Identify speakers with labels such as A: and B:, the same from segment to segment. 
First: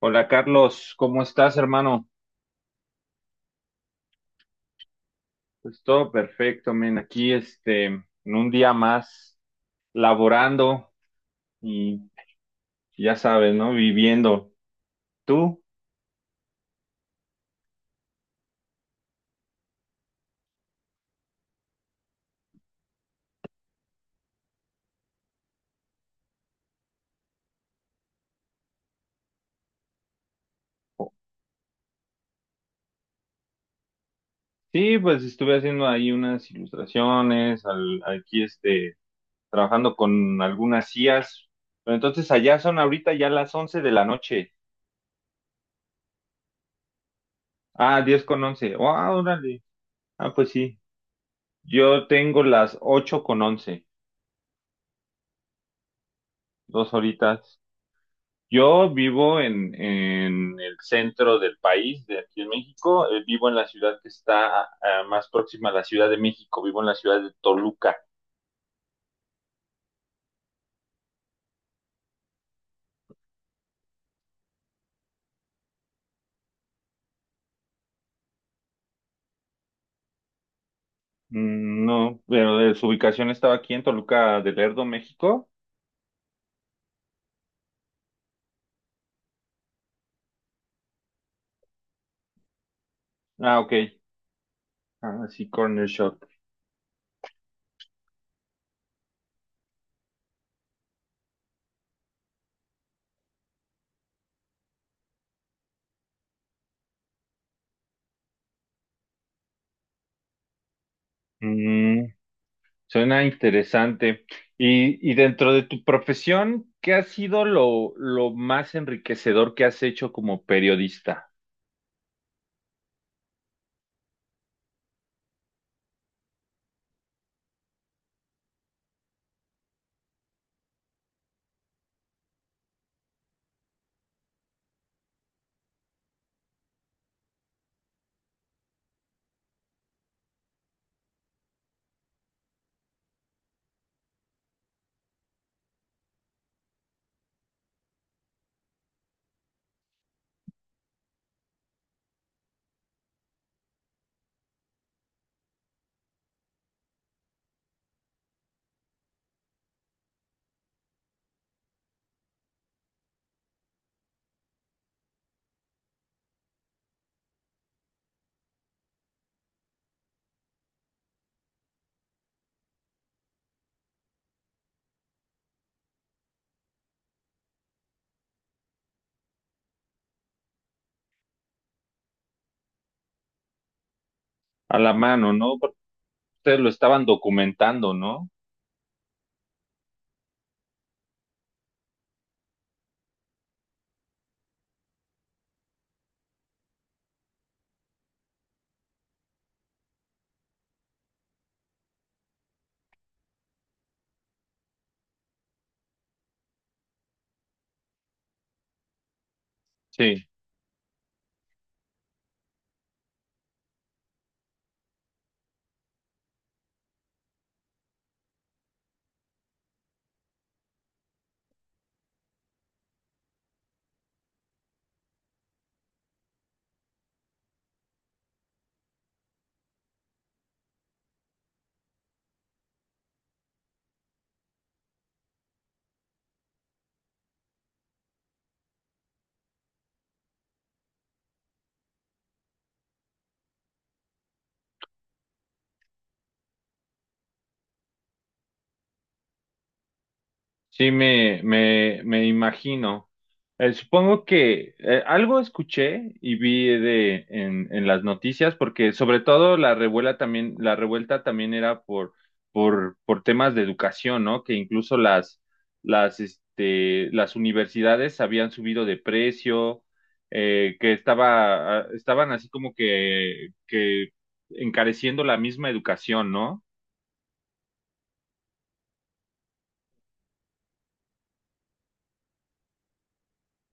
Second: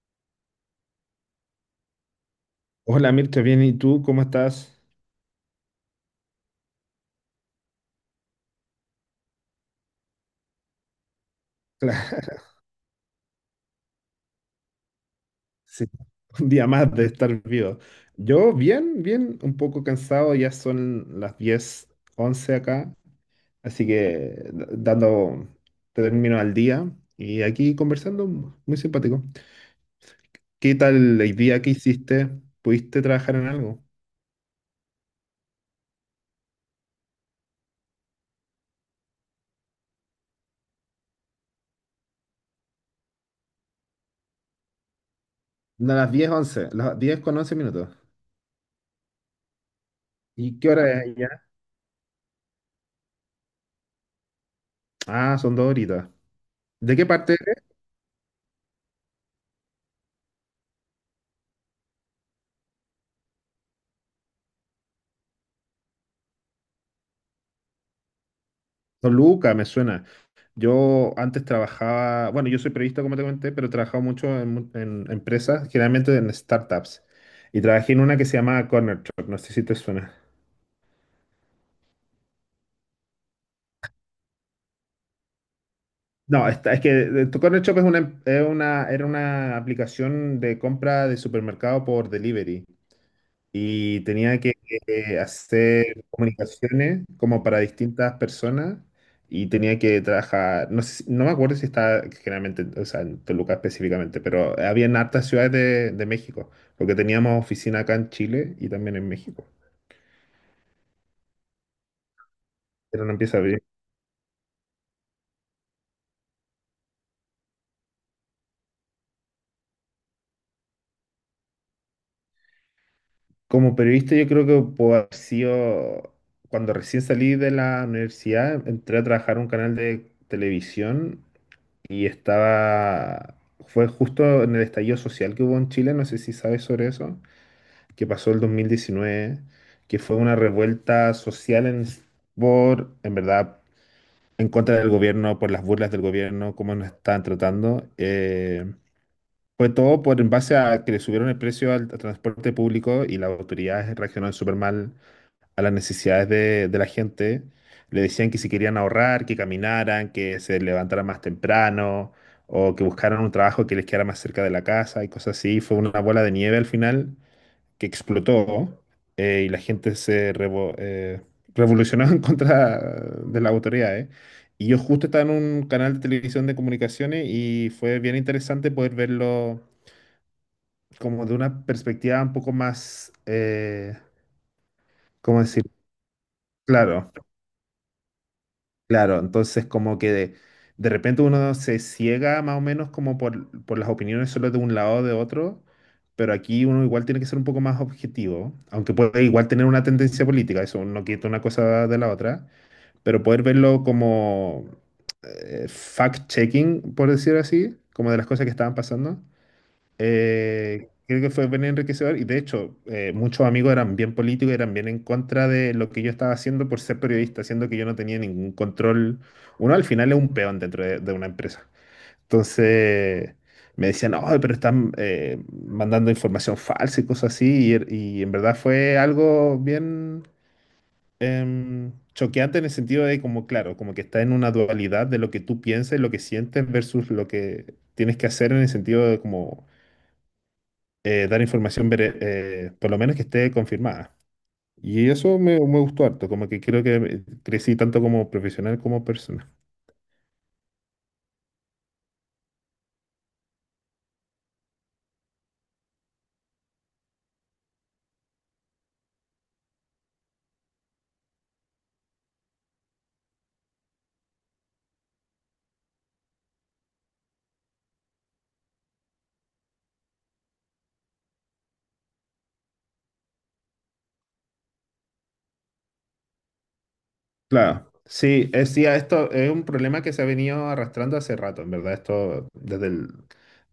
A: Hola Carlos, ¿cómo estás, hermano?
B: Hola Mircha, bien, ¿y tú cómo estás?
A: Pues todo perfecto, men. Aquí, este, en un día más laborando y
B: Claro,
A: ya sabes, ¿no? Viviendo. ¿Tú?
B: sí, un día más de estar vivo. Yo bien, bien, un poco cansado, ya son las 10 11 acá, así que dando término al día y aquí conversando, muy simpático. ¿Qué tal el día que hiciste? ¿Pudiste trabajar en algo?
A: Sí, pues estuve haciendo ahí unas ilustraciones, aquí, este, trabajando con algunas IAs. Pero entonces allá son ahorita ya las 11 de la noche.
B: No, las diez once, las diez con once minutos.
A: Ah, 10:11. Ah, órale. Ah, pues
B: ¿Y qué
A: sí.
B: hora es ya?
A: Yo tengo las 8:11,
B: Ah, son dos horitas.
A: dos
B: ¿De qué parte
A: horitas.
B: eres?
A: Yo vivo en el centro del país, de aquí en México. Vivo en la ciudad que está más próxima a la Ciudad de México. Vivo en la ciudad de Toluca.
B: Toluca, me suena. Yo antes trabajaba, bueno, yo soy periodista, como te comenté, pero he trabajado mucho en empresas, generalmente en startups. Y trabajé en una que se llamaba Corner Shop, no sé si te suena.
A: Mm, no, pero su ubicación estaba aquí en Toluca de Lerdo, México.
B: No, es que tu Corner Shop es una, es era una aplicación de compra de supermercado por delivery.
A: Ah, ok.
B: Y tenía que
A: Ah, sí, Corner
B: hacer
A: Shop.
B: comunicaciones como para distintas personas y tenía que trabajar, no sé no me acuerdo si estaba generalmente, o sea, en Toluca específicamente, pero había en hartas ciudades de México, porque teníamos oficina acá en Chile y también en México,
A: Mm,
B: pero no
A: suena
B: empieza a abrir.
A: interesante. Y dentro de tu profesión, ¿qué ha sido lo más enriquecedor que has hecho como periodista?
B: Como periodista yo creo que puedo haber sido, cuando recién salí de la universidad, entré a trabajar en un canal de televisión y estaba, fue justo en el estallido social que hubo en Chile, no sé si sabes sobre eso, que pasó el 2019, que fue una revuelta social en, por, en verdad, en contra del gobierno, por las burlas del gobierno, cómo nos estaban tratando. Fue todo por en base a que le subieron el precio al transporte público y las autoridades reaccionaron súper mal a las necesidades de la gente. Le decían que si querían ahorrar, que caminaran, que se levantaran más temprano o que buscaran un trabajo que les quedara más cerca de la casa y cosas así. Fue una bola de nieve al final que explotó, y la gente revolucionó en contra de las autoridades. Y yo justo estaba en un canal de televisión de comunicaciones y fue bien interesante poder verlo como de una perspectiva un poco más,
A: A la mano,
B: ¿cómo
A: ¿no?
B: decir?
A: Porque ustedes lo estaban
B: Claro.
A: documentando, ¿no?
B: Claro, entonces como que de repente uno se ciega más o menos como por las opiniones solo de un lado o de otro, pero aquí uno igual tiene que ser un poco más objetivo, aunque puede igual tener una tendencia política, eso no quita una cosa de la otra, pero poder verlo como fact-checking, por decir así, como de las cosas que estaban pasando,
A: Sí.
B: creo que fue bien enriquecedor y de hecho muchos amigos eran bien políticos, eran bien en contra de lo que yo estaba haciendo por ser periodista, siendo que yo no tenía ningún control. Uno al final es un peón dentro de una empresa. Entonces me decían, no, pero están mandando información falsa y cosas así. Y en verdad fue algo bien choqueante en el sentido de como, claro, como que está en una dualidad de lo que tú piensas y lo que sientes versus lo que tienes que hacer en el sentido de como dar información, por lo menos que esté confirmada. Y eso me gustó harto, como que creo que crecí tanto como profesional como persona.
A: Sí, me imagino. Supongo que algo escuché y vi de en las noticias, porque sobre todo la revuelta también era por, temas de educación, ¿no? Que incluso este, las universidades habían subido de precio, que estaban así como que encareciendo la misma educación, ¿no?
B: Claro, sí, es, sí, esto es un problema que se ha venido arrastrando hace rato, en verdad, esto desde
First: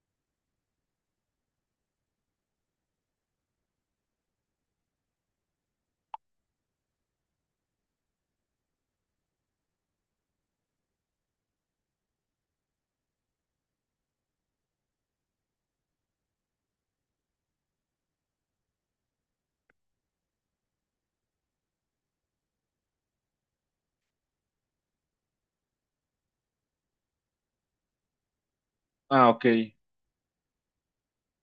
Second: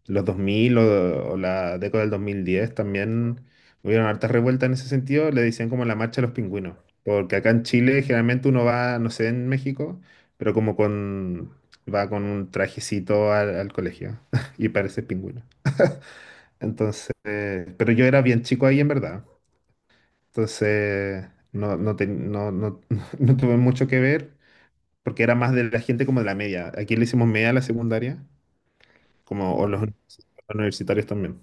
B: los 2000 o la década del 2010 también hubieron hartas revueltas en ese sentido, le decían como la marcha de los pingüinos, porque acá en Chile generalmente uno va, no sé, en México, pero como con, va con un trajecito al colegio y parece pingüino. Entonces, pero yo era bien chico ahí en verdad. Entonces, no, no, no tuve mucho que ver porque era más de la gente como de la media. Aquí le hicimos media a la secundaria,
A: Ah, ok.
B: como o universitarios también.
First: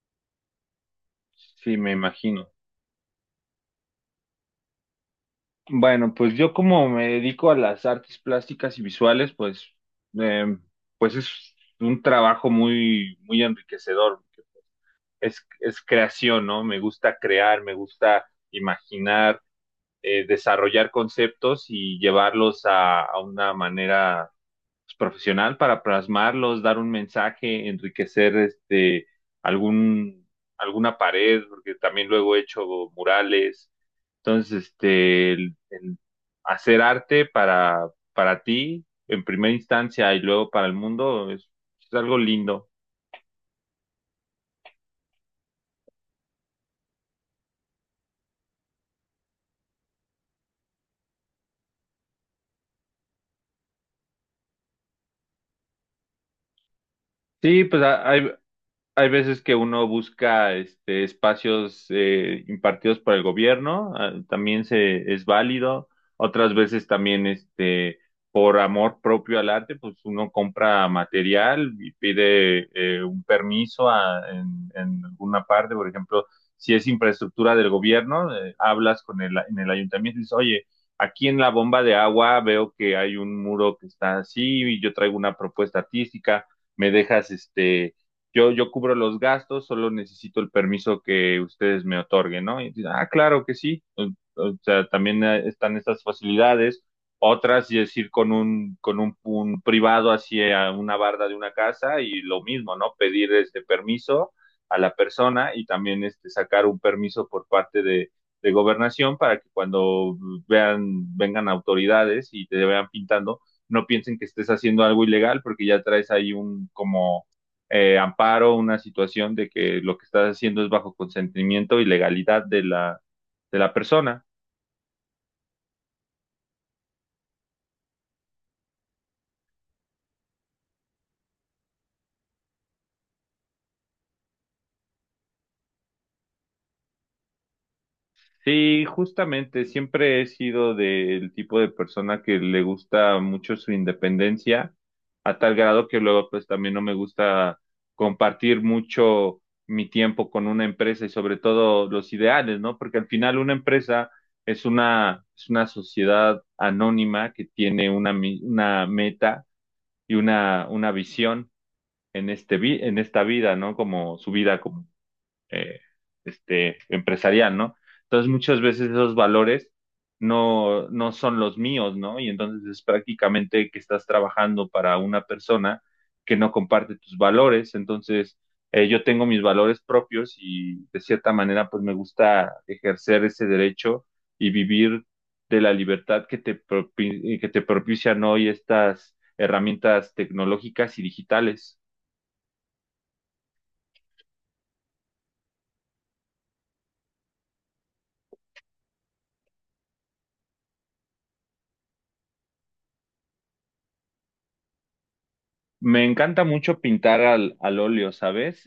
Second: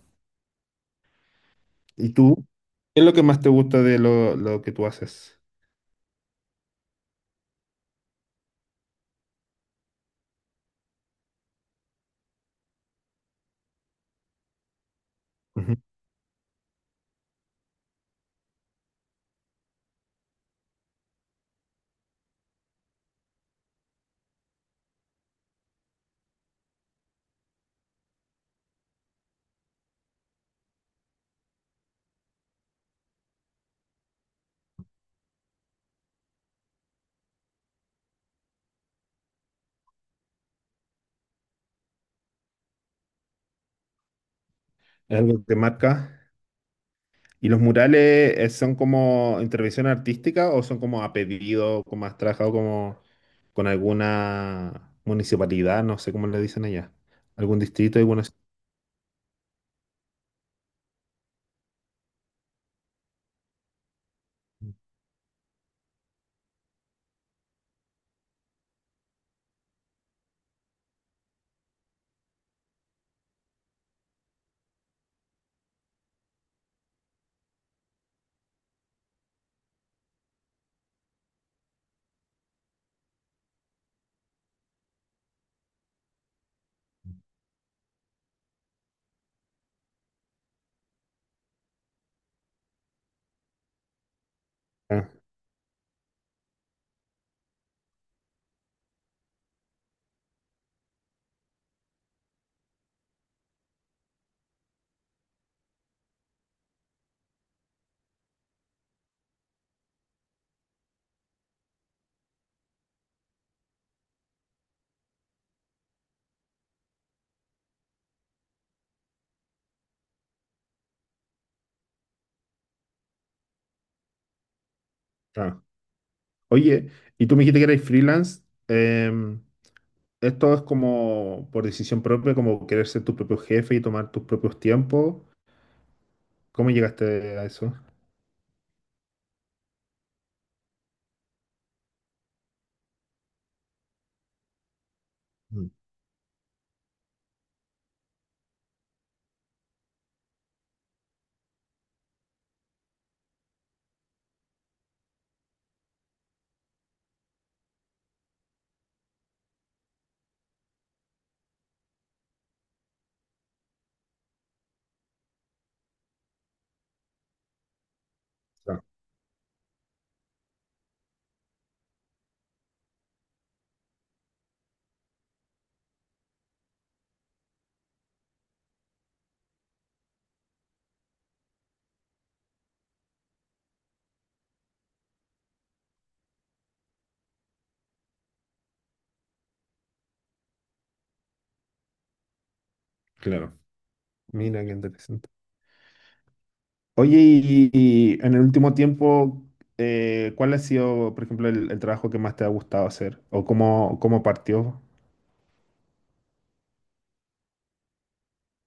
A: Sí, me
B: ¿Y tú?
A: imagino.
B: ¿Qué es lo que más te gusta de lo que tú haces?
A: Bueno, pues yo como me dedico a las artes plásticas y visuales, em, pues es un trabajo muy, muy enriquecedor. Es,
B: Ujú.
A: es creación, ¿no? Me gusta crear, me gusta imaginar, desarrollar conceptos y llevarlos a una manera pues, profesional para plasmarlos, dar un mensaje, enriquecer este algún alguna pared, porque también luego he hecho murales entonces, este, el hacer arte para, ti en primera instancia y luego para el mundo es algo lindo.
B: ¿Es algo que te marca? ¿Y los murales son como intervención artística o son como a pedido, como has trabajado como con alguna municipalidad, no sé cómo le dicen allá, algún
A: Sí, pues
B: distrito,
A: a-
B: alguna?
A: hay, Hay veces que uno busca este, espacios impartidos por el gobierno, también es válido. Otras veces también este, por amor propio al arte, pues uno compra material y pide un permiso en alguna parte. Por ejemplo, si es infraestructura del gobierno, hablas en el ayuntamiento y dices, oye, aquí en la bomba de agua veo que hay un muro que está así y yo traigo una propuesta artística, me dejas este yo cubro los gastos, solo necesito el permiso que ustedes me otorguen, ¿no? Y dice, ah, claro que sí. O sea,
B: Ah,
A: también están estas facilidades. Otras, es ir con un privado hacia una barda de una casa y lo mismo, ¿no? Pedir este permiso a la persona y también este, sacar un permiso por parte de gobernación para que cuando vengan autoridades y te vean pintando, no piensen que estés haciendo algo ilegal porque ya traes ahí un como amparo, una situación de que lo que estás haciendo es bajo consentimiento y legalidad de la persona.
B: ah. Oye, y tú me dijiste que eres freelance. em, ¿Esto es como por decisión propia, como querer ser tu propio jefe y tomar tus propios tiempos? ¿Cómo llegaste a eso?
A: Sí, justamente, siempre he sido del tipo de persona que le gusta mucho su independencia, a tal
B: Mm,
A: grado que luego pues también no me gusta compartir mucho mi tiempo con una empresa y sobre todo los ideales, ¿no? Porque al final una empresa es una, sociedad anónima que tiene una meta y una visión en esta vida, ¿no? Como su vida como eh, este empresarial, ¿no? Entonces muchas
B: ah,
A: veces esos valores no, no son los míos, ¿no? Y entonces es prácticamente que estás trabajando para una persona que no comparte tus valores. Entonces, yo tengo mis valores propios y de cierta manera, pues me gusta ejercer ese derecho y vivir de la libertad que te propician hoy estas herramientas tecnológicas y digitales.
B: claro. Mira, qué interesante. Oye, y en el último tiempo, ¿cuál ha sido, por ejemplo, el trabajo que más te ha gustado hacer? ¿O cómo, cómo partió?
A: Me encanta mucho pintar al óleo, ¿sabes?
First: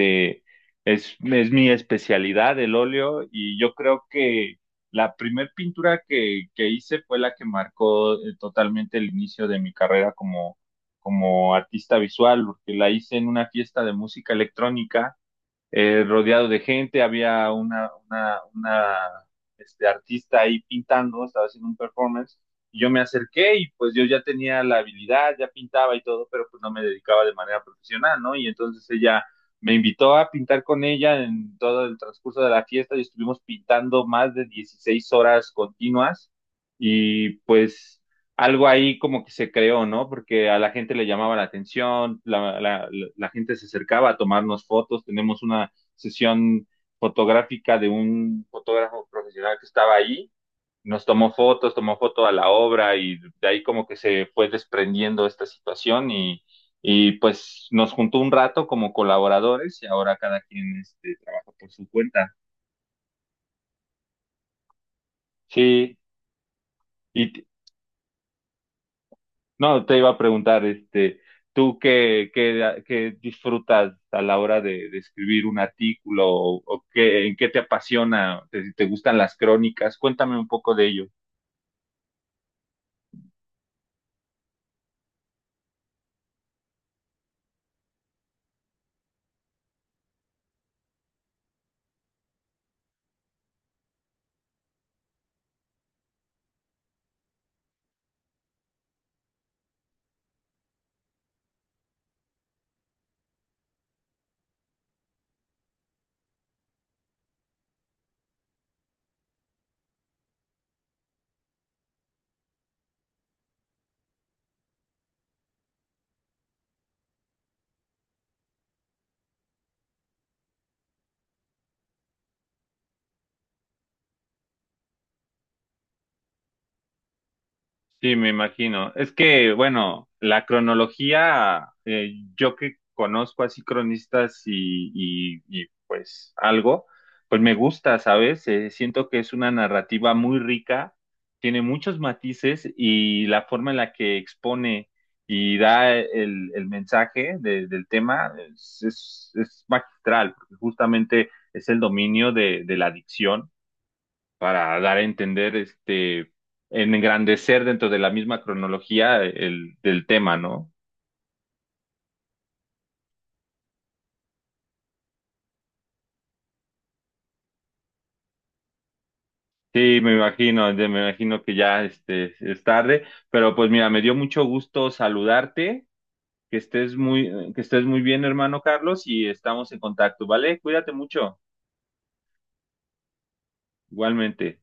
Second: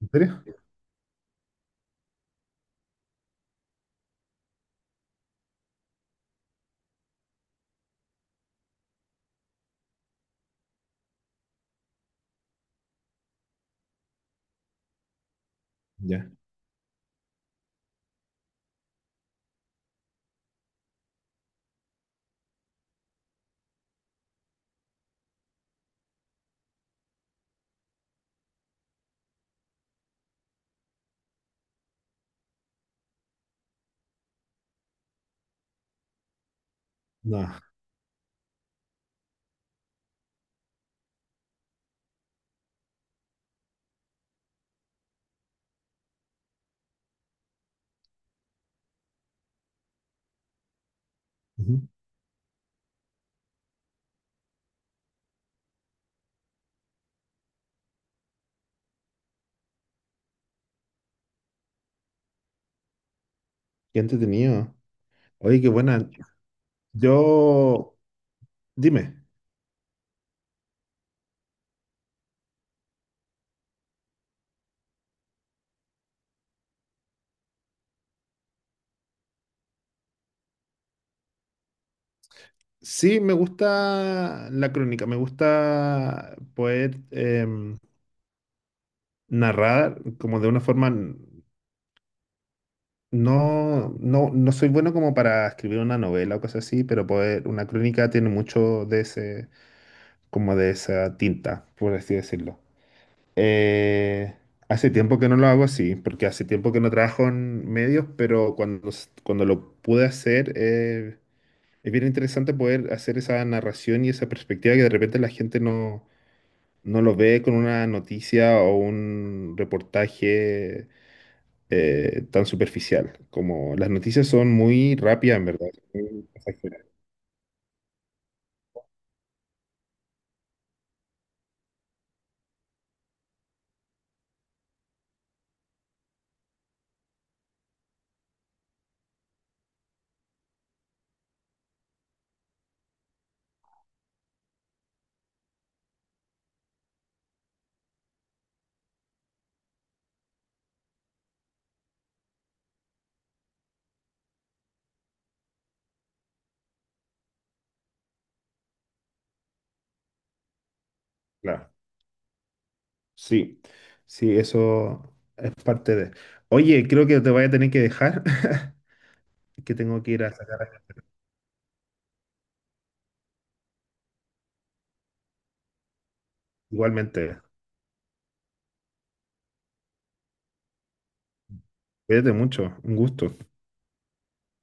B: ¿En serio?
A: es mi especialidad, el óleo, y yo creo que la primer pintura que hice fue la que marcó totalmente el inicio de mi carrera como artista visual, porque la hice en una fiesta de música electrónica
B: Ya.
A: rodeado de gente, había una este, artista ahí pintando, estaba haciendo un performance, y yo me acerqué y pues yo ya tenía la habilidad, ya pintaba y todo, pero pues no me dedicaba de manera profesional, ¿no? Y entonces ella me invitó a pintar con ella en todo el transcurso de la fiesta y estuvimos pintando más de 16 horas continuas y
B: No.
A: algo ahí como que se creó, ¿no? Porque a la gente le llamaba la atención, la gente se acercaba a tomarnos fotos, tenemos una sesión fotográfica de un fotógrafo profesional que estaba ahí, nos tomó fotos,
B: Ujú.
A: tomó foto a la obra y de ahí como que se fue desprendiendo esta situación y pues nos juntó un rato como colaboradores y ahora cada quien este, trabaja por su cuenta.
B: Qué entretenido. Oye, qué
A: Sí,
B: buena.
A: y,
B: Yo, dime.
A: No, te iba a preguntar, este, ¿tú qué, disfrutas a la hora de escribir un artículo o qué, en qué te apasiona? ¿Te gustan las crónicas? Cuéntame un poco de ello.
B: Sí, me gusta la crónica, me gusta poder narrar como de una forma, no, no, no soy bueno como para escribir una novela o cosas así, pero poder, una crónica tiene mucho de ese, como de esa tinta, por así decirlo. Eh, hace tiempo que no lo hago así, porque hace tiempo que no trabajo en medios, pero cuando, cuando lo pude hacer, es bien interesante poder hacer esa narración y esa perspectiva que de repente la gente no lo ve con una noticia o un reportaje tan superficial. Como las noticias son muy rápidas, en verdad, son muy pasajeras.
A: Sí, me imagino. Es que, bueno, la cronología, yo que conozco así cronistas y, pues algo, pues me gusta, ¿sabes? Siento que es una narrativa muy rica, tiene muchos matices y la forma en la que expone y da el mensaje del tema es, magistral, porque justamente es el dominio de la dicción para dar a entender, este, engrandecer dentro de la misma cronología del tema, ¿no?
B: Claro, sí, sí, eso es parte de. Oye, creo que te voy a tener que dejar, que
A: Sí,
B: tengo que
A: me
B: ir a
A: imagino,
B: sacar.
A: ya me imagino que ya este, es tarde, pero pues mira, me dio mucho gusto saludarte,
B: Igualmente.
A: que estés muy bien, hermano Carlos, y estamos en contacto, ¿vale? Cuídate mucho,
B: Cuídate mucho, un gusto.
A: igualmente.